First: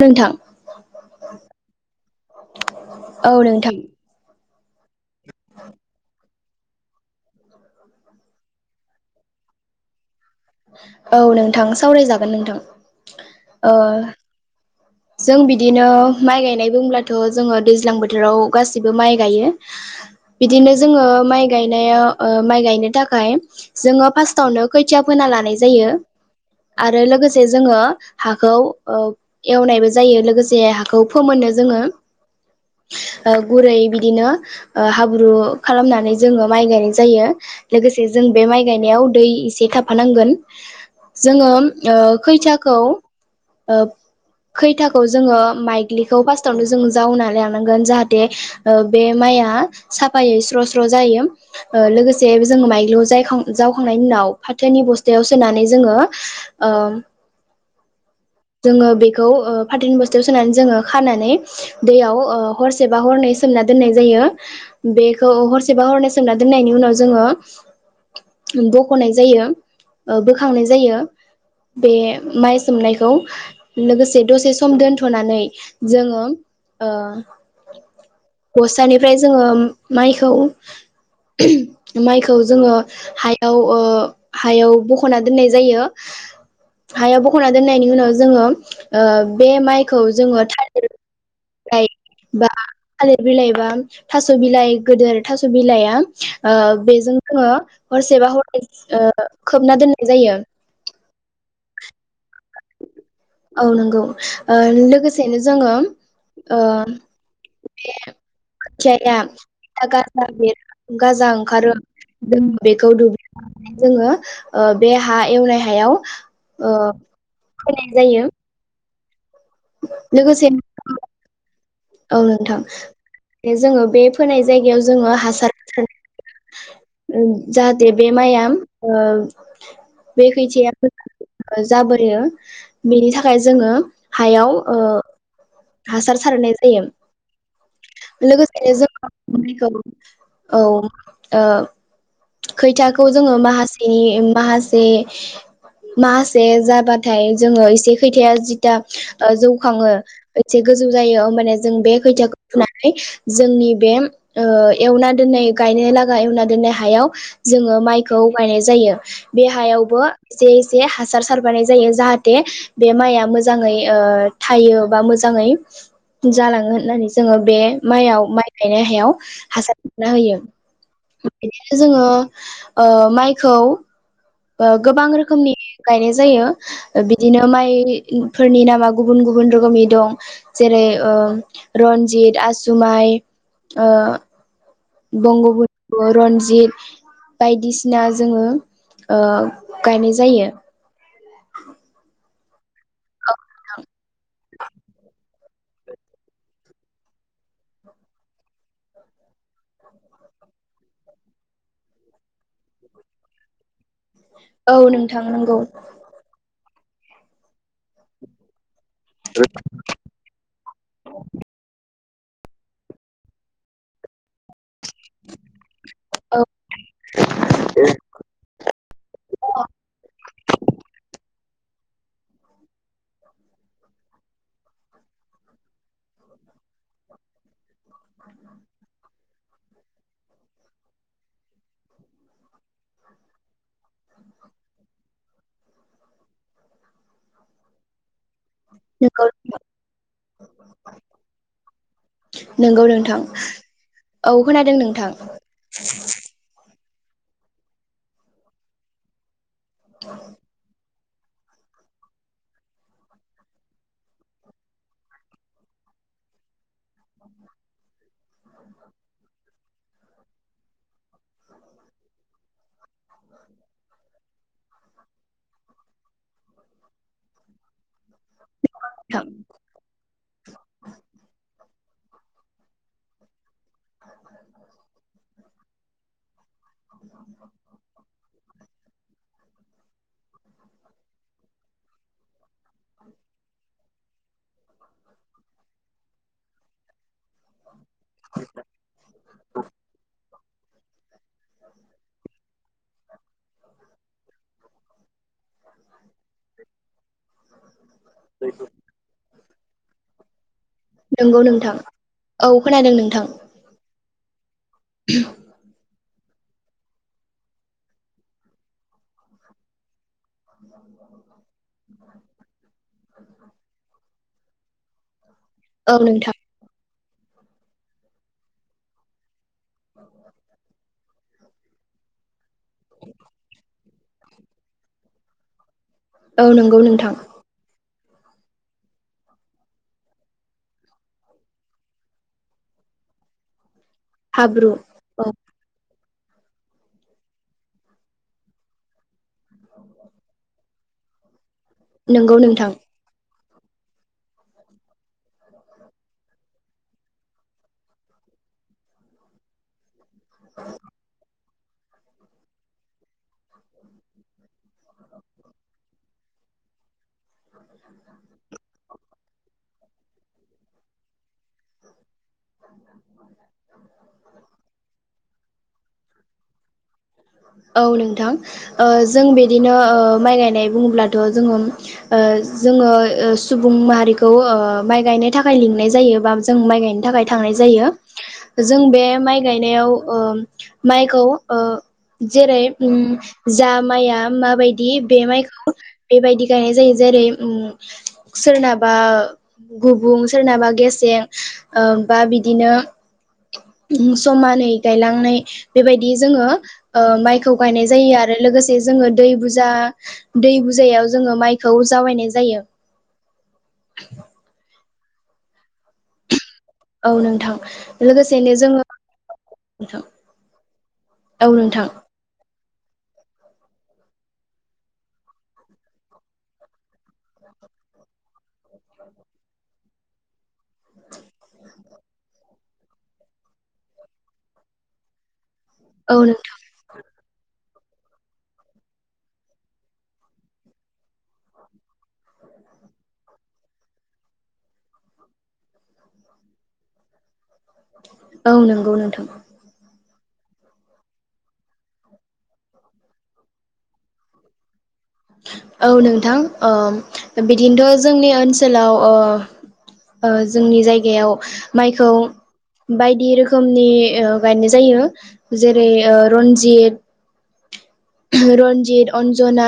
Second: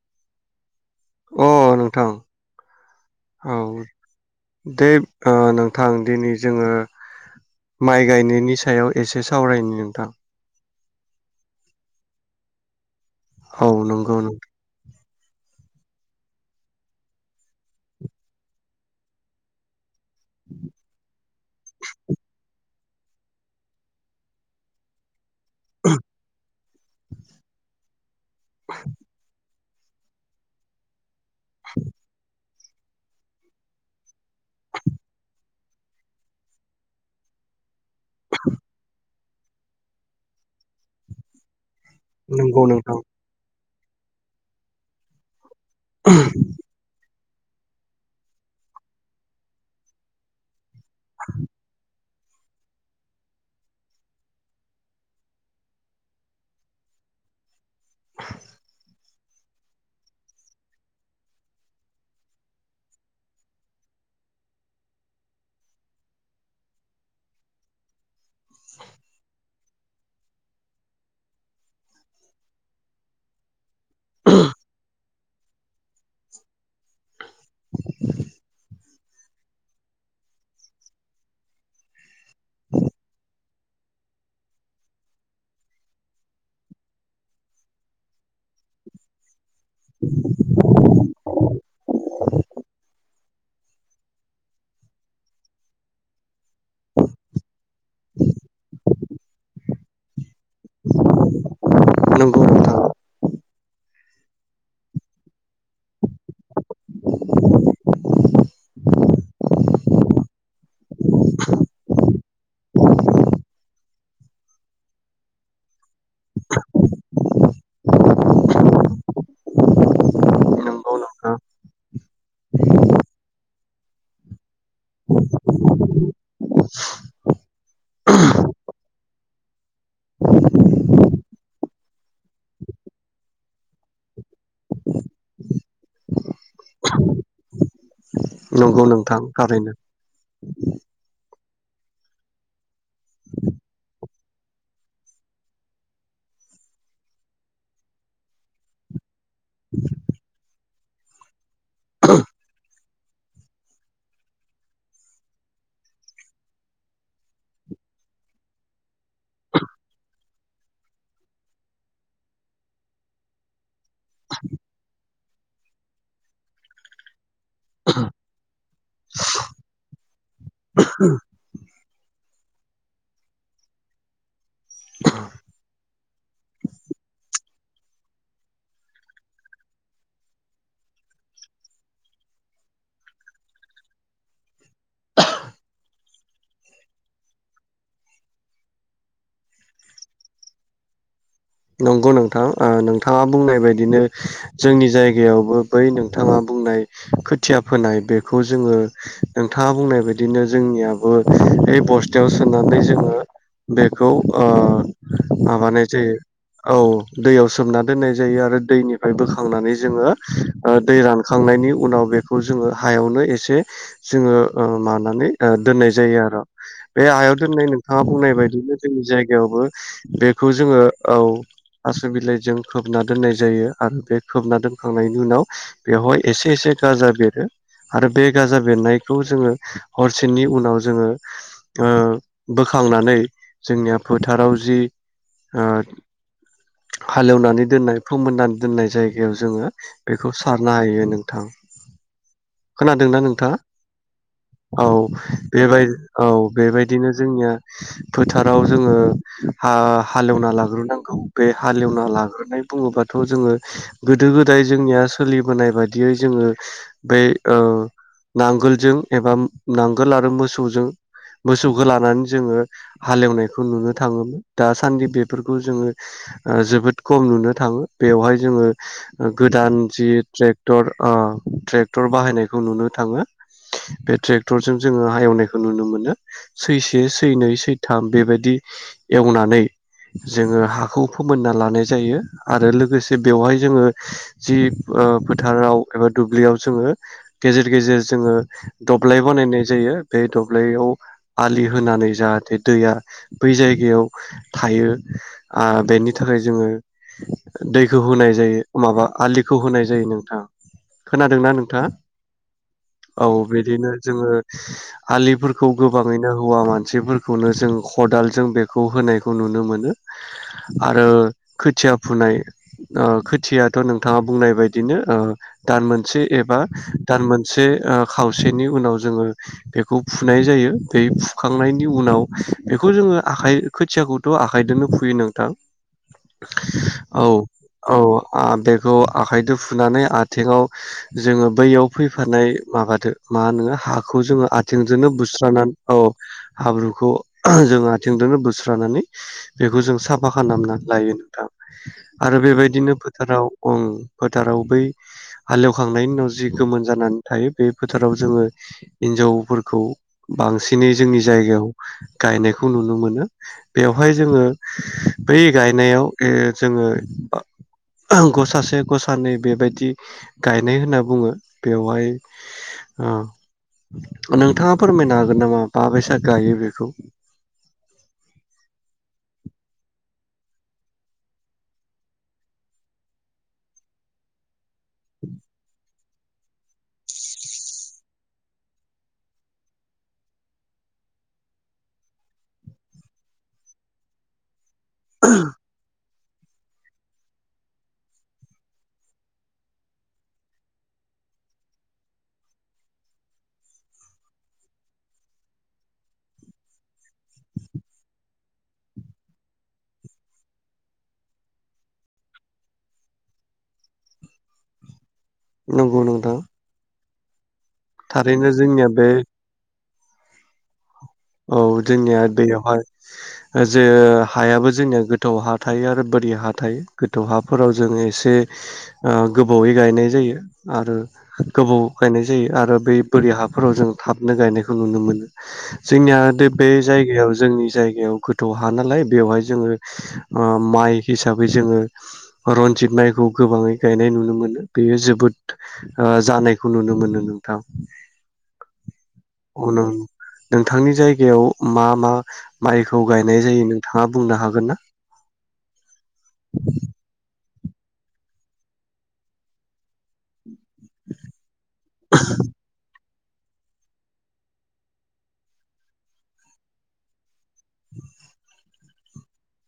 नोंथां अ नोंथां औ दे नोंथां दिनै जोङो माइ गायनायनि सायाव एसे सावरायनि नोंथां औ नोंथां सावरायजागोन नोंथां औ ओ नंगौ नों जों बिदिनो माइ गायनाय बुंब्लाथ' जोङो दैज्लां बोथोराव गाैसैबो माइ गायो। बिदिनो जोङो माइ गायनाया ओ माइ गायनो। थाखाय जोङो फासथावनो खोथिया फोनाला नायजायो। आरो लोगोसे जोङो हाखौ ओग एवनायबो जायो लोगोसे हाखौ फोमोननो जोङो ओ गुरै बिदिनो ओ हाब्रु खालामनानै जोङो माइ गायनाय जायो लोगोसे जों बे माइ गायनायाव दै एसे थाफानांगोन जोङो ओ नंगौ खैथियाखौ नोंथां [unintelligible] खैथियाखौ जोङो माइग्लिखौ फार्स्टावनो जों जावनानै लानांगोन जाहाटे ओ बे माया साफायै‌ स्र स्र जायो ओ लोगोसे से मायलि जावखांनायनि उनाव फाथोनि बस्थायाव सोनानै जोङो‌ ओम जोङो बेखौ ओ फाथोनि बस्थायाव सोनानै जोङो खानानै दैयाव हरसेबा हरनै सोमना दोननाय जायो बेखौ हरसेबा हरनै सोमना दोननायनि उनाव जोङो बखनाय जायो बोखांनाय जायो बे माइ सोमनायखौ [inaudible] लोगोसे दसे सम दोनथ नानै जोङो ओ गस्तानिफ्राय जोङो मायखौ माइखौ जोङो हायाव ओ हायाव बखना दोननाय जायो हायाव बखना दोननायनि उनाव जो जोङो ओ बे माइखौ जोङो थालिर लाइ बा थालिर बिलाइ बा थास बिलाइ गोदोर थास बिलाइआ बेजों जोङो हरसेबा हरै खोबना दोननाय जायो नंगौ नोंथां औ नंगौ लोगोसेनो जोङो बे खोथियाया गाजा बेर गाजा ओंखारो जों बेखौ [unintelligible] बे हा एवनाय हायाव होनाय जायो लोगोसे नंगौ [unintelligible] नोंथां औ नोंथां जोङो बे फोनाय जायगायाव जोङो हासार जाहाथे बे माइआ बे खैथिया जाबोयो बेनि थाखाय जोङो हायाव ओ हासार सारनाय जायो नंगौ नोंथां लोगोसेनो जों थारैनो [unintelligible] औ ओ खैथा खौ जोङो माखासेनि ओम माहासे माहासे जाबाथाय जोङो एसे खैथाया जिथा जौखाङो एसे गोजौ जायो औमबानिया जों जों बे खौथियाखौ [unintelligible] जोंनि बे ओ एवना दोननाय गायनाय लागा एवना दोननाय हायाव जोङो माइखौ गायनाय जायो बे हायावबो एसे एसे हासार सारबानाय जायो जाहाथे बे माइआ मोजाङै ओ‌ थायो बा मोज जाङै जालाङो होननानै जोङो बे माइयाव माइ गायनाय हायाव हासार होनना होयो। जोङो ओ माइखौ ओ गोबां रोखोमनि गायनाय जायो बिदिनो माइफोरनि नामा गुबुन गुबुन रोखोमनि दं जेरै ओ रन्जित आसु माइ ओ बंग [inaudible] रनजित बायदिसिना जोङो ओ गायनाय जायो। नंगौ नोंथां। ओ नोंथाङा बुंनाय बायदिनो जोंनि जायगायावबो बै नोंथाङा बुंनाय खोथिया फोनाय बेखौ जोङो नोंथाङा बुंनाय बायदिनो जोंनियाबो ऐ बस्थायाव सोनानै जोङो बे खौ ओ औ नोंथां नंगौ माबानाय जायो। औ दैयाव सोमना दोननाय जायो आरो दैनि फाय बोखांनानै जोङो ओ दै रानखांनायनि उनाव बे खौ जोङो हायावनो एसे जोङो ओ मानानै दोननाय जायो औ आरो बे हायाव दोननाय नोंथाङा बुंनाय बायदिनो जोंनि जायगायावबो बेखौ जोङो औ आसु बिलाइजों खोबना दोननाय जायो आरो बे खोबना दोनखांनायनि उनाव बेवहाय एसे एसे गाजा बेरो। आरो बे गाजा बेरनायखौ जोङो हरसेनि उनाव जोङो ओ बोखांनानै जोंनिया फोथाराव जि ओ हालेवनानै दोननाय फोमोननानै दोननाय नंगौ जायगायाव जोङो बेखौ सारनो हायो नोंथां नंगौ नोंथां खोनादोंना नोंथाङा औ खोनादों औ नोंथां बेबाय औ बेबायद बिदिनो जोंनिया फोथाराव जोङो हा हालेवना लाग्रोनां औ। बे हालेवना लाग्रोनाय बुङोबाथ जोङो गोदो गोदाय जोंनिया सोलिबोनाय बाददियै जोङो बे ओ नांगोलजों एबा नांगोल आरो मोसौजों मोसौखौ लानानै जोङो हालेवनायखौ नुनो थाङोमोन दासान्दि बेफोरखौ जोङो ओ जोबोद खम नुनो थाङो। बेवहाय जोङो नोंथां गोदान जि ट्रेक्टर ओ ट्रेक क्टर बाहायनायखौ नुनो थाङो। बे ट्रेक्टरजों जोङो एवनायखौ नुनो मोनो सै से सै नै सैथाम बेबायदि एवनानै जोङो हा बे खौ फोमोनना लानाय जायो आरो लोगोसे बेवहाय जोङो जि ओ फोथाराव एबा दुब्लियाव जोङो गेजेर गेजेर जोङो दब्लाय बानायनाय जायो बे दब्लायाव आलि होनानै जाहाथे दैया बै जायगायाव थायो। आ बेनि थाखाय जोङो दैखौ होनाय जायो माबा आलि खौ होनाय जायो नोंथां। नंगौ खोनादोंना नोंथां नोंथांङा औ खोनादों नोंथां औ बिदिनो जोङो आलिफोरखौ गो गोबाङैनो हौवा मानसिफोरखौनो जों खदालजों बेखौ होनायखौ नुनो मोनो। आरो खोथिया फुनाय ओ खोथियाथ नोंथां बुंनाय बायदि बिदिनो दान औ मोनसे नोंथां एबा दान मोनसे खावसेनि उनाव जोङो। बेखौ फुनाय जायो बे फु खांनायनि उनाव बेखौ जोङो आखाइ खोथियाखौथ आखाइजोंनो फु बे नोंथां औ नंगौ नोंथां औ औ बेखौ आखाइजों फुनानै आथिङाव जोङो बैयाव फैफानाय माबादो मा होनो हा खौ जोङो हाब्रु आथिंजोंनो औ बुस्रानानै औ हाब्रुखौ जों आथिंजोंनो बोस्रानानै बेखौ जों साफा खालामना लायो नोंथां। आरो नंगौ नोंथां बेबायदिनो फोथाराव गं फोथाराव बै हालेवखांनायनि उनाव जि गोमोन जानानै थायो बे फोथाराव जोङो हिनजावफोरखौ बांसिनै जोंनि जायगायाव। गायनायखौ नुनो मोनो बेवहाय जोङो। बै गायनायाव ओ जोङो। गसासे गसानैै बेबायदि गायनाय होनना बुङो। बेवहाय ओ नोंथाङा फोरमायनो हागो गोन नामा बाबैसा गायो बेखौ। औ नोंथां ओ जों बिदिनो ओ माइ गायनाय बुङोब्लाथ ओ जोङो ओ जोङो सुबुं माहारिखौ ओ माइ गायनो थाखाय लिंनाय जायो। बा जों माइ गायनो थाखाय थांनाय जायो जों बे माइ गायनायाव ओ माइखौ ओ जेरै ओम जा माइया माबाय दि बे माइखौ बेबायदि गायनाय जायो जेरै उ सोरनाबा गुबुं सोरनाबा गेसें ओ बा बिदिनो समानै गायलांनाय बेबायदि जोङो ओ माइखौ गायनाय जायो आरो लोगोसे जोङो दै बुजा दै बुजायाव जोङो माइखौ जावायनाय जायो। नंगौ नोंथां औ नोंथां थारैनो जोंनिया बे नोथां औ जोंनिया दैयावहाय जे हायाबो जोंनिया गोथौ हा थायो आरो बोरि हा थायो गोथौ हाफोराव जों एसे ओ गोबावै गायनाय जायो आरो गोबाव गायनाय जायो आरो बे बोरि हाफोराव जों थाबनो गायनायखौ नुनो मोनो। जोंनिया औ नोंथां बे जायगायाव जोंनि जाय बेयाव गोथौ हा नालाय बेवहाय जोङो ओ माइ हिसाबै जोङो रन्जित माइखौ गोबाङै गायनाय नुनो मोनो बेयो जोबोद जानायखौ नुनो मोनो नों औ नंगौ नोंथां। उनाव नोंथांनि जायगायाव मा मा माइखौ गायनाय जायो नोंथाङा बुंनो हागोन ना? औ नोंथां ओ बिदिनोथ जोंनि ओनसोलाव ओ ओ जोंनि जायगायाव माइखौ बाय दि रोखोमनि ओ गायनाय जायो जेरै ओ रनजित रन्जित अन्जना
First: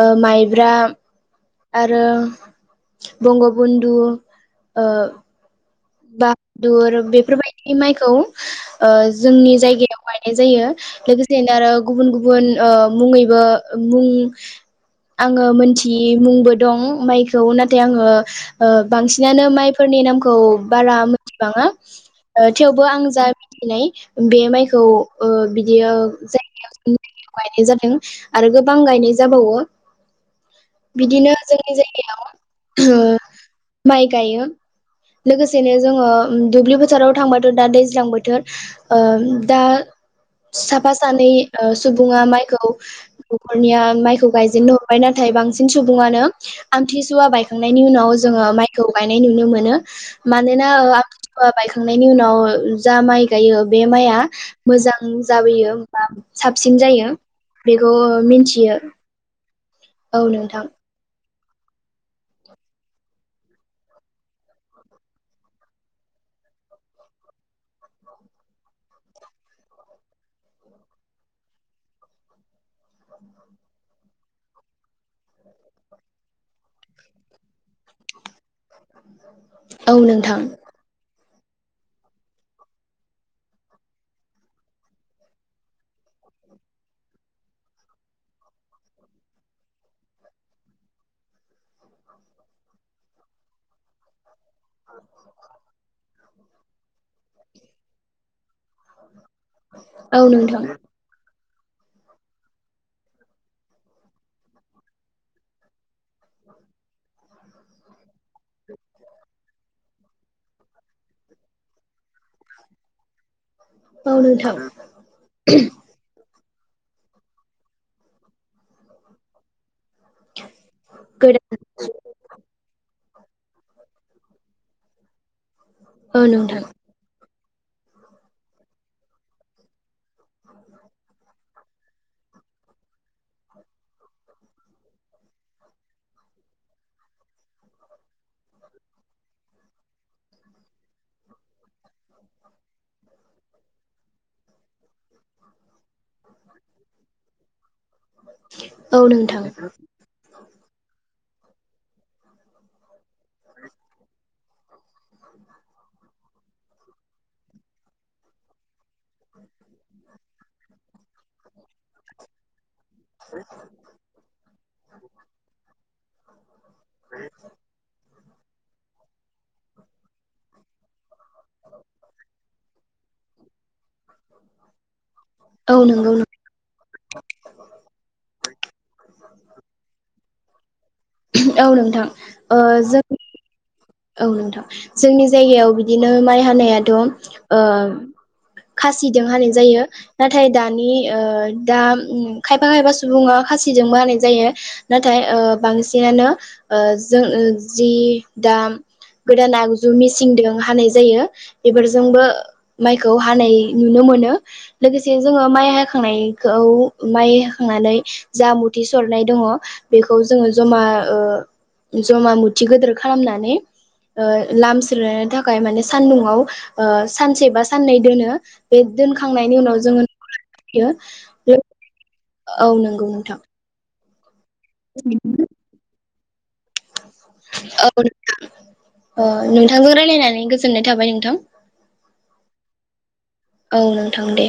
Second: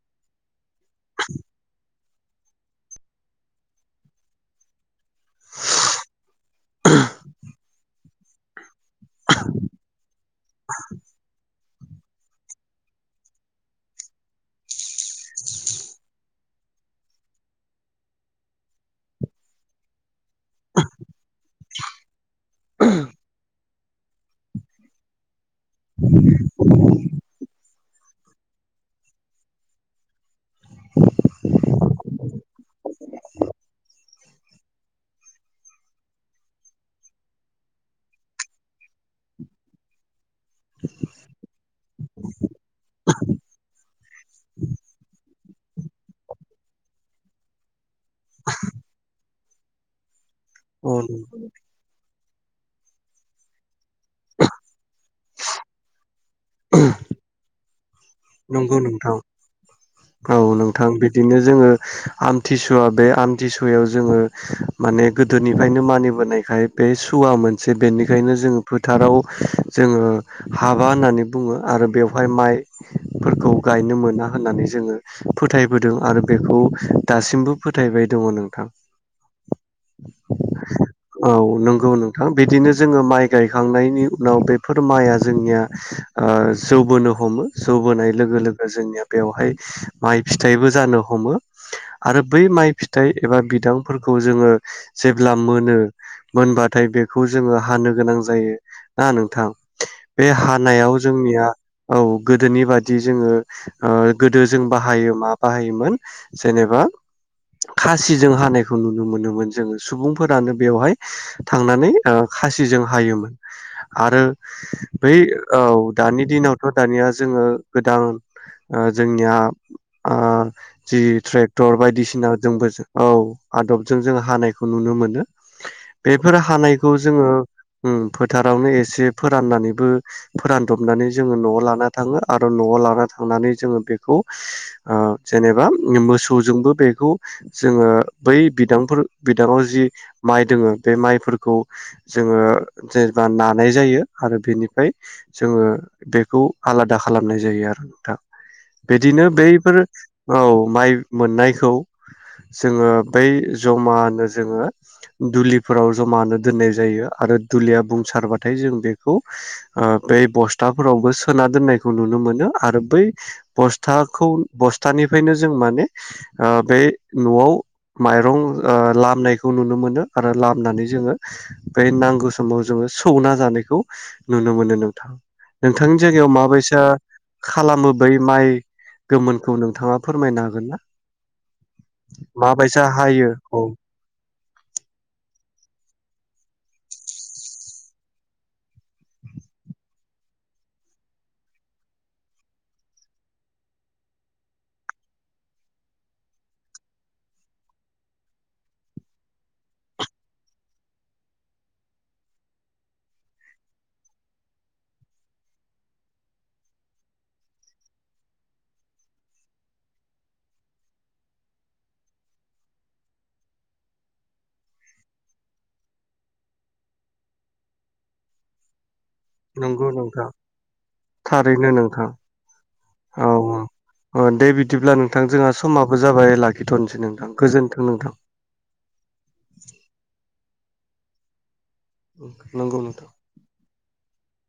ओ माइब्रा [unintelligible] आरो बंगबन्धु ओ बाहादुर बेफोरबायदि माइखौ ओ जोंनि जायगायाव गायनाय जायो लोगोसेनो आरो गुबुन गुबुन ओ मुङैबो मुं आङो मोनथियि मुंबो दं माइखौ नाथाय आङो ओ बांसिनानो माइफोरनि नामखौ बारा मिथिबाङा ओ थेवबो आं जा मिथिनाय बे माइखौ ओ बि बियो जायगायाव [unintelligible] जादों। आरो गोबां गायनाय जाबावो बिदिनो जोंनि जायगायाव ओ माइ गायो। लोगोसेनो जोङो दुब्लि बोथोराव थांबाथ' दा दैज्लां बोथोर ओ दा साफा सानै ओ सुबुङा माइखौ नख'रनिया माइ खौ गायजेननो हरबाय नाथाय बांसिन सुबुङानो आमथिसुवा बायखांनायनि उनाव जोङो माइखौ गायनाय नुनो मोन - नो। मानोना अ आबथिसुवा बायखांनायनि उनाव जा माइ गायो बे माइआ मोजां जाबोयो होमबा साबसिन जायो। बे ओ नंगौ मिनथियो। नोंथां औ नोंथां बे बिदिनो जोङो आमथिसुवा बे आमथिसुवायाव जोङो माने गोदोनिफ्रायनो मानिबोनायखाय बे सुवा मोनसे बेनिखायनो जोङो फोथाराव जोङो हाबा होननानै बुङो आरो बेवहाय माइफोरखौ गायनो मोना होननानै ज जोङो फोथायबोदों आरो बेखौ दासिमबो फोथायबाय दङ नोंथां। औ नोंथां औ नंगौ नोंथां बिदिनो जोङो माइ गायखांनायनि उनाव बेफोर माइआ जोंनिया ओ जौबोनो हमो जौ बोनाय लोगो लोगो जोंनिया बेवहाय माइ फिथाइबो जानो हमो आरो बै माइ फिथाइ एबा बिदांफोरखौ जोङो जेब्ला मोनो मोनबाथाय बे खौ जोङो हानो गोनां जायो ना नोंथां औ बे नोंथां हानायाव जोंनिया औ गोदोनि बादि जोङो ओ गोदो जों बाहायो मा बाहायोमोन जेनेबा खासिजों हानायखौ नुनो मोनोमोन जोङो सुबुंफोरानो बेवहाय थांनानै ओ खासिजों हायोमोन। औ आरो नोंथां बै औ दानि दिनाव दानिया जोङो गोदान ओ जोंनिया ओ जि गोदान ट्रेक्टर बायदिसिना जोंबो औ आदबजों जों हानायखौ नुनो मोनो। औ बेफोर नोंथां हानायखौ जोङो ओम फोथारावनो एसे फोराननानैबो फोरानदबनानै जोङो न'आव लाना थाङो आरो न'आव लाना थांनानै जोङो बेखौ ओ जेनेबा मोसौजोंबो बेखौ जोङो बै बिदांफोर बिदाङाव जि माइ दोङो बे माइफोरखौ जोङो जेनेबा नानाय जायो आरो बेनिफ्राय जोङो बेखौ आलादा खालामनाय जायो आरो नोंथां। औ बिदिनो नोंथां बैफोर औ माइ मोननायखौ जोङो बै जमानो जोङो दुलिफोराव जमानो दोननाय जायो आरो दुलिया बुंसारबाथाय जों बेखौ ओ बै बस्थाफोरावबो सोना दोननाय खौ नुनो मोनो आरो बै बस्थाखौ बस्थानिफ्रायनो जों माने ओ बे न'आव माइ रं ओ लामनायखौ नुनो मोनो आरो लामनानै जोङो बे नांगौ समाव जोङो सौना जानायखौ नुनो मोनो नोंथां औ नोंथांनि नंगौ जायगायाव माबैसा खालामो बै माइ गोमोनखौ नोंथाङा फोरमायनो हागोन ना औ नोंथां ओ माबायसा जों हायो औ। औ नोंथां जोंनि जायगायाव बिदिनो माइ हानायाथ' ओ खासिजों हानाय जायो नाथाय दानि ओ दा ओ खायफा खायफा सुबुङा खासिजोंबो हानाय जायो नाथाय ओ बांसिनानो ओ जों ओ जि दाम गोदान आगजु मिसिंदों हानाय जायो बेफोरजोंबो माइखौ हानाय नुनो मोनो लोगोसे जोङो माइ हाखांनायखौ माइ हाखांनानै जा मुथि सरनाय दङ बेखौ जोङो जमा ओ जमा मुथि गोदोर खालामनानै ओ लामस्रोनो थाखाय माने सान्दुंआव ओ सानसे बा साननै दोनो बे दोनखांनायनि उनाव नंगौ जोङो नोंथां थारैनो नोंथां [unintelligible] औ नंगौ नोंथां। ओन दे बिदिब्ला नोंथां जोंहा समाबो जाबायै लागै औ नोंथां ओ नोंथांजों रायलायनानै गो गोजोननाय थाबाय नोंथां। नंगौ नोंथां। औ नोंथां दे।